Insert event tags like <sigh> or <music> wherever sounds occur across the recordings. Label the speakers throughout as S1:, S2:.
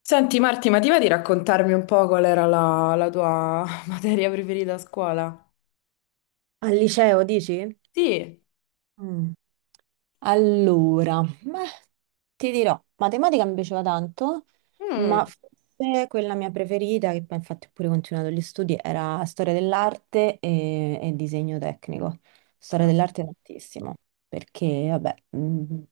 S1: Senti Marti, ma ti va di raccontarmi un po' qual era la tua <laughs> materia preferita a scuola?
S2: Al liceo, dici?
S1: Sì.
S2: Mm. Allora, beh, ti dirò, matematica mi piaceva tanto,
S1: Mm,
S2: ma forse quella mia preferita, che poi infatti ho pure continuato gli studi, era storia dell'arte e disegno tecnico. Storia dell'arte tantissimo, perché vabbè,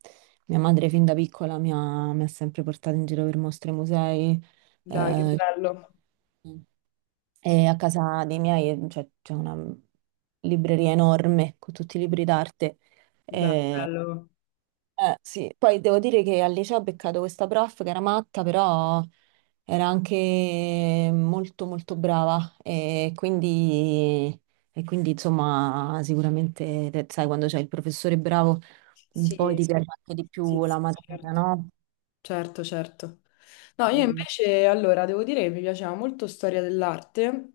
S2: mia madre fin da piccola mi ha sempre portato in giro per mostre e musei.
S1: dai, che
S2: eh,
S1: bello.
S2: e a casa dei miei, cioè, c'è una libreria enorme con tutti i libri d'arte.
S1: Dai, bello.
S2: Sì. Poi devo dire che al liceo ho beccato questa prof che era matta, però era anche molto molto brava, e quindi insomma sicuramente sai, quando c'è il professore bravo poi
S1: Sì,
S2: ti piace, sì, anche di
S1: sì,
S2: più
S1: sì,
S2: la materia,
S1: certo.
S2: no?
S1: Certo, certo. No, io
S2: Mhm.
S1: invece, allora, devo dire che mi piaceva molto storia dell'arte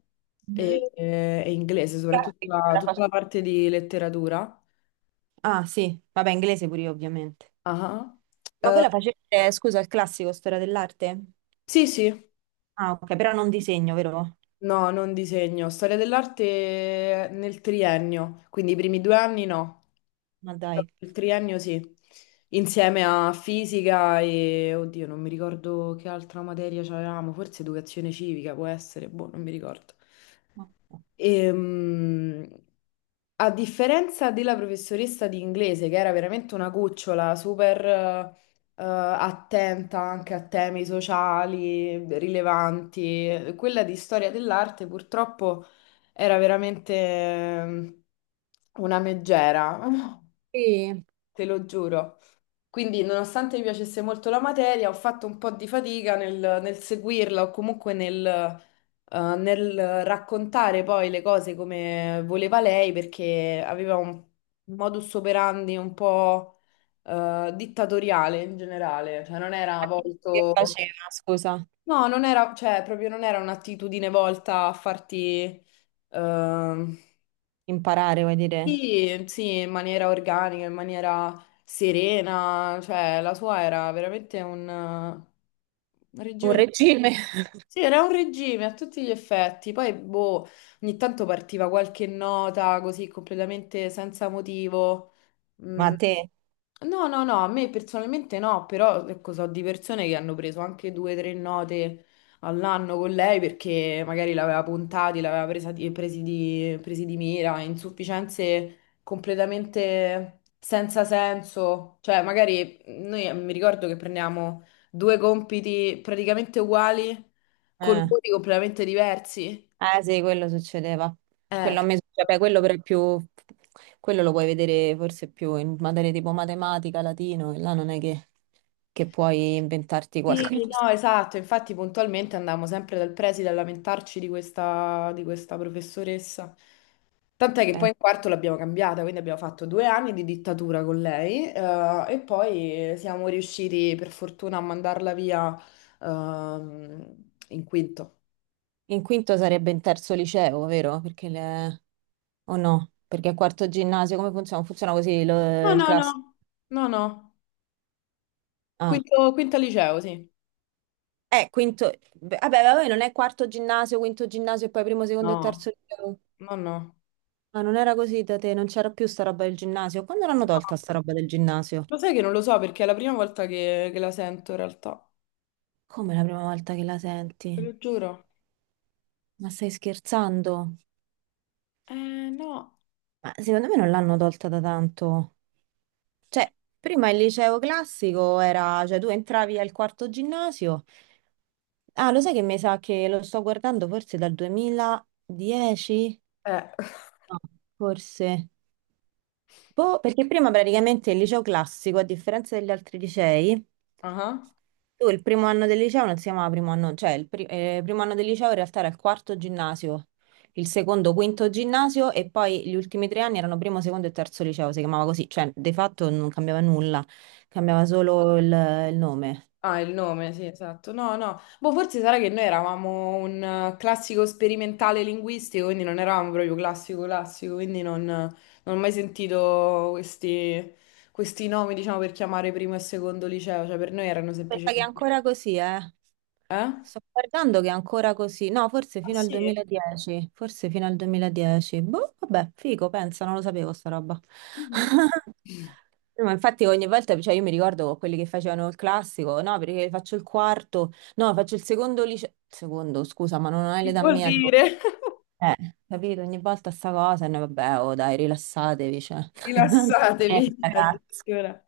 S2: Mhm.
S1: e inglese, soprattutto
S2: Grazie, come la
S1: tutta
S2: faccio?
S1: la parte di letteratura.
S2: Ah sì, vabbè, inglese pure io ovviamente.
S1: Ah.
S2: Ma voi
S1: Eh,
S2: la facete, scusa, il classico, storia dell'arte?
S1: sì, sì.
S2: Ah, ok, però non disegno, vero?
S1: No, non disegno. Storia dell'arte nel triennio, quindi i primi due anni no,
S2: Ma
S1: però
S2: dai.
S1: il triennio sì, insieme a fisica e, oddio, non mi ricordo che altra materia c'avevamo, forse educazione civica può essere, boh, non mi ricordo.
S2: Ok.
S1: Ehm, A differenza della professoressa di inglese, che era veramente una cucciola, super attenta anche a temi sociali rilevanti, quella di storia dell'arte purtroppo era veramente una meggera, <laughs>
S2: Sì.
S1: te lo giuro. Quindi, nonostante mi piacesse molto la materia, ho fatto un po' di fatica nel seguirla o comunque nel, nel raccontare poi le cose come voleva lei, perché aveva un modus operandi un po' dittatoriale in generale, cioè non era
S2: Che
S1: volto...
S2: faceva, scusa?
S1: No, non era, cioè proprio non era un'attitudine volta a farti... ehm,
S2: Imparare, vuoi dire?
S1: sì, sì, in maniera organica, in maniera serena, cioè la sua era veramente un
S2: Un
S1: regime.
S2: regime. <laughs>
S1: Sì, era un regime a tutti gli effetti. Poi, boh, ogni tanto partiva qualche nota così completamente senza motivo.
S2: Ma
S1: Mm.
S2: a te?
S1: No, no, no, a me personalmente no, però ecco, so di persone che hanno preso anche due o tre note all'anno con lei perché magari l'aveva puntati, l'aveva presa di- presi di, presi di mira, insufficienze completamente senza senso. Cioè, magari noi mi ricordo che prendiamo due compiti praticamente uguali con
S2: Eh.
S1: voti completamente diversi.
S2: Ah, sì, quello succedeva.
S1: Eh,
S2: Quello a me succede, beh, quello però è più... Quello lo puoi vedere forse più in materie tipo matematica, latino, e là non è che puoi inventarti
S1: Sì,
S2: qualcosa.
S1: no,
S2: <laughs>
S1: esatto, infatti puntualmente andavamo sempre dal preside a lamentarci di questa professoressa. Tant'è che poi
S2: Eh.
S1: in quarto l'abbiamo cambiata, quindi abbiamo fatto due anni di dittatura con lei e poi siamo riusciti per fortuna a mandarla via in quinto.
S2: In quinto sarebbe in terzo liceo, vero? Perché le... O no? Perché a quarto ginnasio come funziona? Funziona così,
S1: No,
S2: il
S1: no,
S2: classico?
S1: no, no, no,
S2: Ah,
S1: quinto, quinta liceo, sì.
S2: quinto... beh, vabbè, vabbè, non è quarto ginnasio, quinto ginnasio e poi primo, secondo e
S1: No,
S2: terzo liceo.
S1: no, no.
S2: Ah, non era così da te, non c'era più sta roba del ginnasio. Quando l'hanno
S1: No,
S2: tolta sta roba del ginnasio?
S1: lo sai che non lo so perché è la prima volta che la sento in realtà,
S2: Come, la prima volta che la
S1: te
S2: senti?
S1: lo giuro.
S2: Ma stai scherzando?
S1: Eh, no.
S2: Ma secondo me non l'hanno tolta da tanto. Cioè, prima il liceo classico era... Cioè, tu entravi al quarto ginnasio... Ah, lo sai che mi sa che lo sto guardando forse dal 2010?
S1: Eh.
S2: No, forse. Boh, perché prima praticamente il liceo classico, a differenza degli altri licei,
S1: Ah,
S2: tu il primo anno del liceo non si chiamava primo anno, cioè primo anno del liceo in realtà era il quarto ginnasio, il secondo, quinto ginnasio, e poi gli ultimi tre anni erano primo, secondo e terzo liceo, si chiamava così, cioè di fatto non cambiava nulla, cambiava solo il nome.
S1: ah, il nome, sì, esatto. No, no. Boh, forse sarà che noi eravamo un classico sperimentale linguistico, quindi non eravamo proprio classico classico, quindi non ho mai sentito questi nomi, diciamo, per chiamare primo e secondo liceo. Cioè, per noi erano
S2: Pensa che è
S1: semplicemente...
S2: ancora così, eh.
S1: Eh? Ah,
S2: Sto guardando che è ancora così. No, forse fino al
S1: sì?
S2: 2010, forse fino al 2010. Boh, vabbè, figo, pensa, non lo sapevo sta roba.
S1: Mhm.
S2: <laughs> No, ma infatti ogni volta, cioè io mi ricordo quelli che facevano il classico, no, perché faccio il quarto, no, faccio il secondo liceo, secondo, scusa, ma non hai
S1: Che
S2: l'età
S1: vuol
S2: mia, tipo,
S1: dire? <laughs>
S2: capito, ogni volta sta cosa, e noi vabbè, oh dai, rilassatevi, cioè, <laughs> non c'è niente,
S1: Rilassatevi,
S2: ragazzi.
S1: addirittura.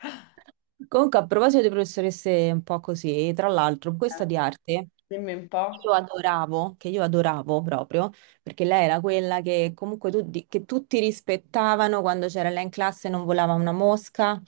S2: Comunque, a proposito di professoresse un po' così, tra l'altro,
S1: Eh,
S2: questa di arte
S1: dimmi un
S2: io
S1: po'.
S2: adoravo, che io adoravo proprio, perché lei era quella che comunque che tutti rispettavano quando c'era lei in classe, non volava una mosca,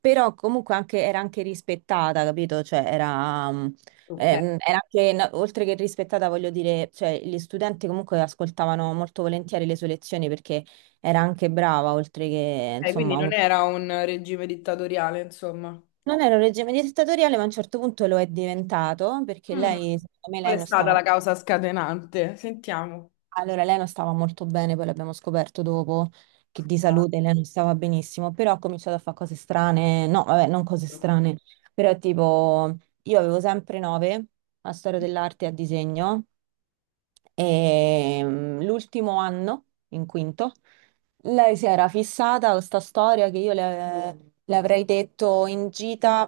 S2: però comunque era anche rispettata, capito? Cioè
S1: Ok.
S2: era anche, no, oltre che rispettata, voglio dire, cioè gli studenti comunque ascoltavano molto volentieri le sue lezioni perché era anche brava, oltre che,
S1: Ok, quindi
S2: insomma,
S1: non era un regime dittatoriale, insomma.
S2: non era un regime dittatoriale, ma a un certo punto lo è diventato, perché
S1: Mm.
S2: lei, secondo me,
S1: Qual
S2: lei
S1: è
S2: non
S1: stata
S2: stava...
S1: la causa scatenante? Sentiamo.
S2: Allora, lei non stava molto bene, poi l'abbiamo scoperto dopo, che di salute lei non stava benissimo, però ha cominciato a fare cose strane, no, vabbè, non cose strane, però tipo, io avevo sempre 9 a storia dell'arte e a disegno, e l'ultimo anno, in quinto, lei si era fissata a questa storia che io le avrei detto in gita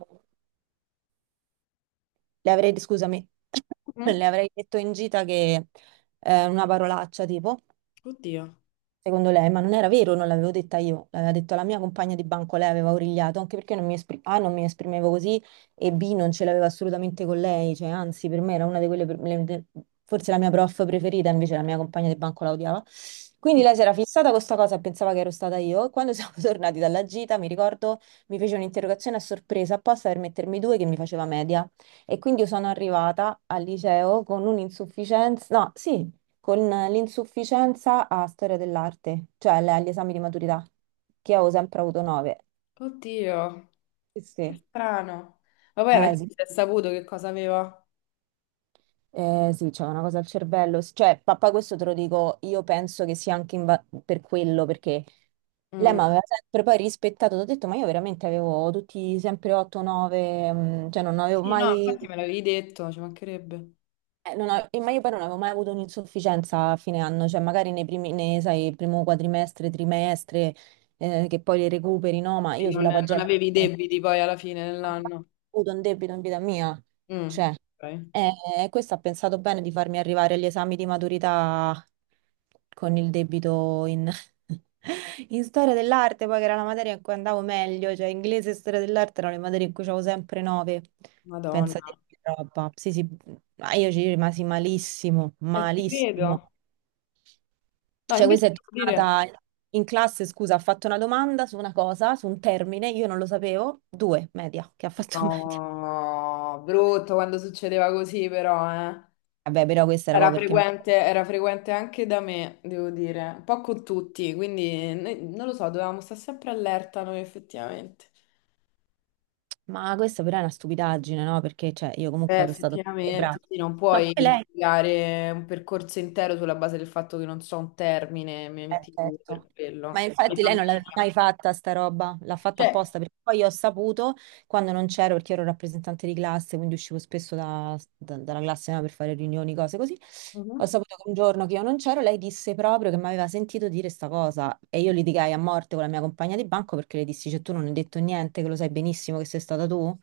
S2: le avrei, scusami, <laughs>
S1: Mm?
S2: le avrei detto in gita che una parolaccia tipo,
S1: Oddio,
S2: secondo lei, ma non era vero, non l'avevo detta io, l'aveva detto la mia compagna di banco, lei aveva origliato, anche perché non mi esprim- A, non mi esprimevo così, e B, non ce l'avevo assolutamente con lei, cioè anzi per me era una di quelle, forse la mia prof preferita, invece la mia compagna di banco la odiava. Quindi lei si era fissata con questa cosa e pensava che ero stata io, e quando siamo <laughs> tornati dalla gita, mi ricordo, mi fece un'interrogazione a sorpresa apposta per mettermi due che mi faceva media. E quindi io sono arrivata al liceo con un'insufficienza, no, sì, con l'insufficienza a storia dell'arte, cioè agli esami di maturità, che avevo sempre avuto 9.
S1: oddio,
S2: Sì,
S1: che
S2: sì.
S1: strano. Ma poi alla
S2: Eh
S1: fine
S2: sì,
S1: si è saputo che cosa aveva.
S2: sì, c'è una cosa al cervello. Cioè, papà, questo te lo dico, io penso che sia anche per quello, perché lei
S1: Mm.
S2: mi aveva sempre poi rispettato, ti ho detto, ma io veramente avevo tutti sempre 8-9, cioè non
S1: Sì,
S2: avevo
S1: sì, no,
S2: mai...
S1: infatti me l'avevi detto, ci mancherebbe.
S2: Non ho- ma io poi non avevo mai avuto un'insufficienza a fine anno, cioè magari nei primi, nei, sai, primo quadrimestre, trimestre, che poi le recuperi, no? Ma
S1: E
S2: io
S1: Non,
S2: sulla
S1: non
S2: pagella
S1: avevi debiti poi alla fine dell'anno.
S2: avuto un debito in vita mia.
S1: Mm.
S2: Cioè,
S1: Ok.
S2: questo ha pensato bene di farmi arrivare agli esami di maturità con il debito in, <laughs> in storia dell'arte, poi che era la materia in cui andavo meglio, cioè inglese e storia dell'arte erano le materie in cui avevo sempre 9.
S1: Madonna.
S2: Pensate che roba. Sì, sì, ma io ci rimasi malissimo,
S1: E ti credo.
S2: malissimo.
S1: No,
S2: Cioè,
S1: invece
S2: questa è
S1: devo dire...
S2: tornata in classe, scusa, ha fatto una domanda su una cosa, su un termine, io non lo sapevo, due, media, che ha fatto <laughs> media.
S1: No, brutto quando succedeva così però, eh.
S2: Vabbè, però questa era proprio perché...
S1: Era frequente anche da me, devo dire, un po' con tutti, quindi non lo so, dovevamo stare sempre allerta noi effettivamente.
S2: Ma questa però è una stupidaggine, no? Perché, cioè, io comunque ero stata sempre brava.
S1: Effettivamente, sì, non
S2: Ma
S1: puoi
S2: poi lei...
S1: giudicare un percorso intero sulla base del fatto che non so un termine, mi metti tu
S2: Certo.
S1: per
S2: Ma
S1: quello. Mi
S2: infatti
S1: fa
S2: lei non l'aveva
S1: media.
S2: mai fatta sta roba, l'ha fatta
S1: Cioè,
S2: apposta, perché poi io ho saputo quando non c'ero, perché ero rappresentante di classe, quindi uscivo spesso dalla classe, no, per fare riunioni, cose così. Ho
S1: mhm.
S2: saputo che un giorno che io non c'ero, lei disse proprio che mi aveva sentito dire sta cosa, e io litigai a morte con la mia compagna di banco perché le dissi, cioè tu non hai detto niente, che lo sai benissimo che sei stata tu,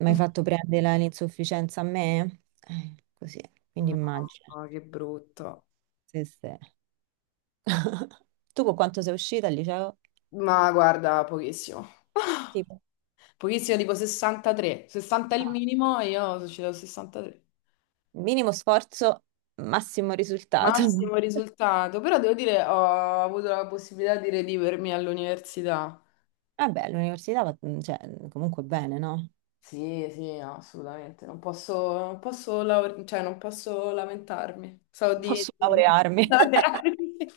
S2: mi hai
S1: <laughs>
S2: fatto prendere l'insufficienza a me? Così, quindi immagino.
S1: No, che brutto.
S2: Sì, sì. <laughs> Tu con quanto sei uscita al liceo?
S1: Ma guarda, pochissimo. <laughs>
S2: Tipo,
S1: Pochissimo, tipo 63. 60 è il
S2: ah,
S1: minimo e io sono uscita al 63.
S2: minimo sforzo, massimo risultato. <laughs>
S1: Massimo risultato, però devo dire, ho avuto la possibilità di redivermi all'università.
S2: Vabbè, all'università va, cioè, comunque bene, no?
S1: Sì, sì, no, assolutamente. Non posso, non posso, cioè, non posso lamentarmi. So di...
S2: Posso laurearmi.
S1: <laughs>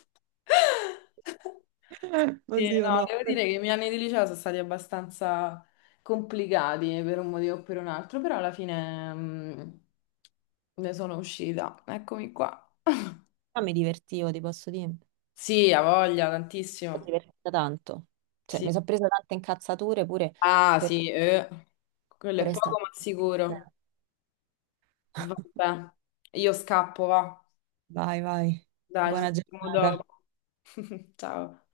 S2: <laughs>
S1: Sì,
S2: Oddio,
S1: no,
S2: no.
S1: devo dire che i miei anni di liceo sono stati abbastanza complicati per un motivo o per un altro, però alla fine ne sono uscita. Eccomi qua.
S2: Ma mi divertivo, ti posso dire. Mi
S1: Sì, ha voglia,
S2: sono
S1: tantissimo.
S2: divertita tanto. Cioè,
S1: Sì.
S2: mi sono presa tante incazzature pure
S1: Ah,
S2: per,
S1: sì, eh. Quello è
S2: per estate.
S1: poco ma sicuro.
S2: <laughs>
S1: Vabbè, io scappo, va.
S2: Vai, vai.
S1: Dai, ci
S2: Buona
S1: sentiamo
S2: giornata.
S1: dopo. <laughs> Ciao.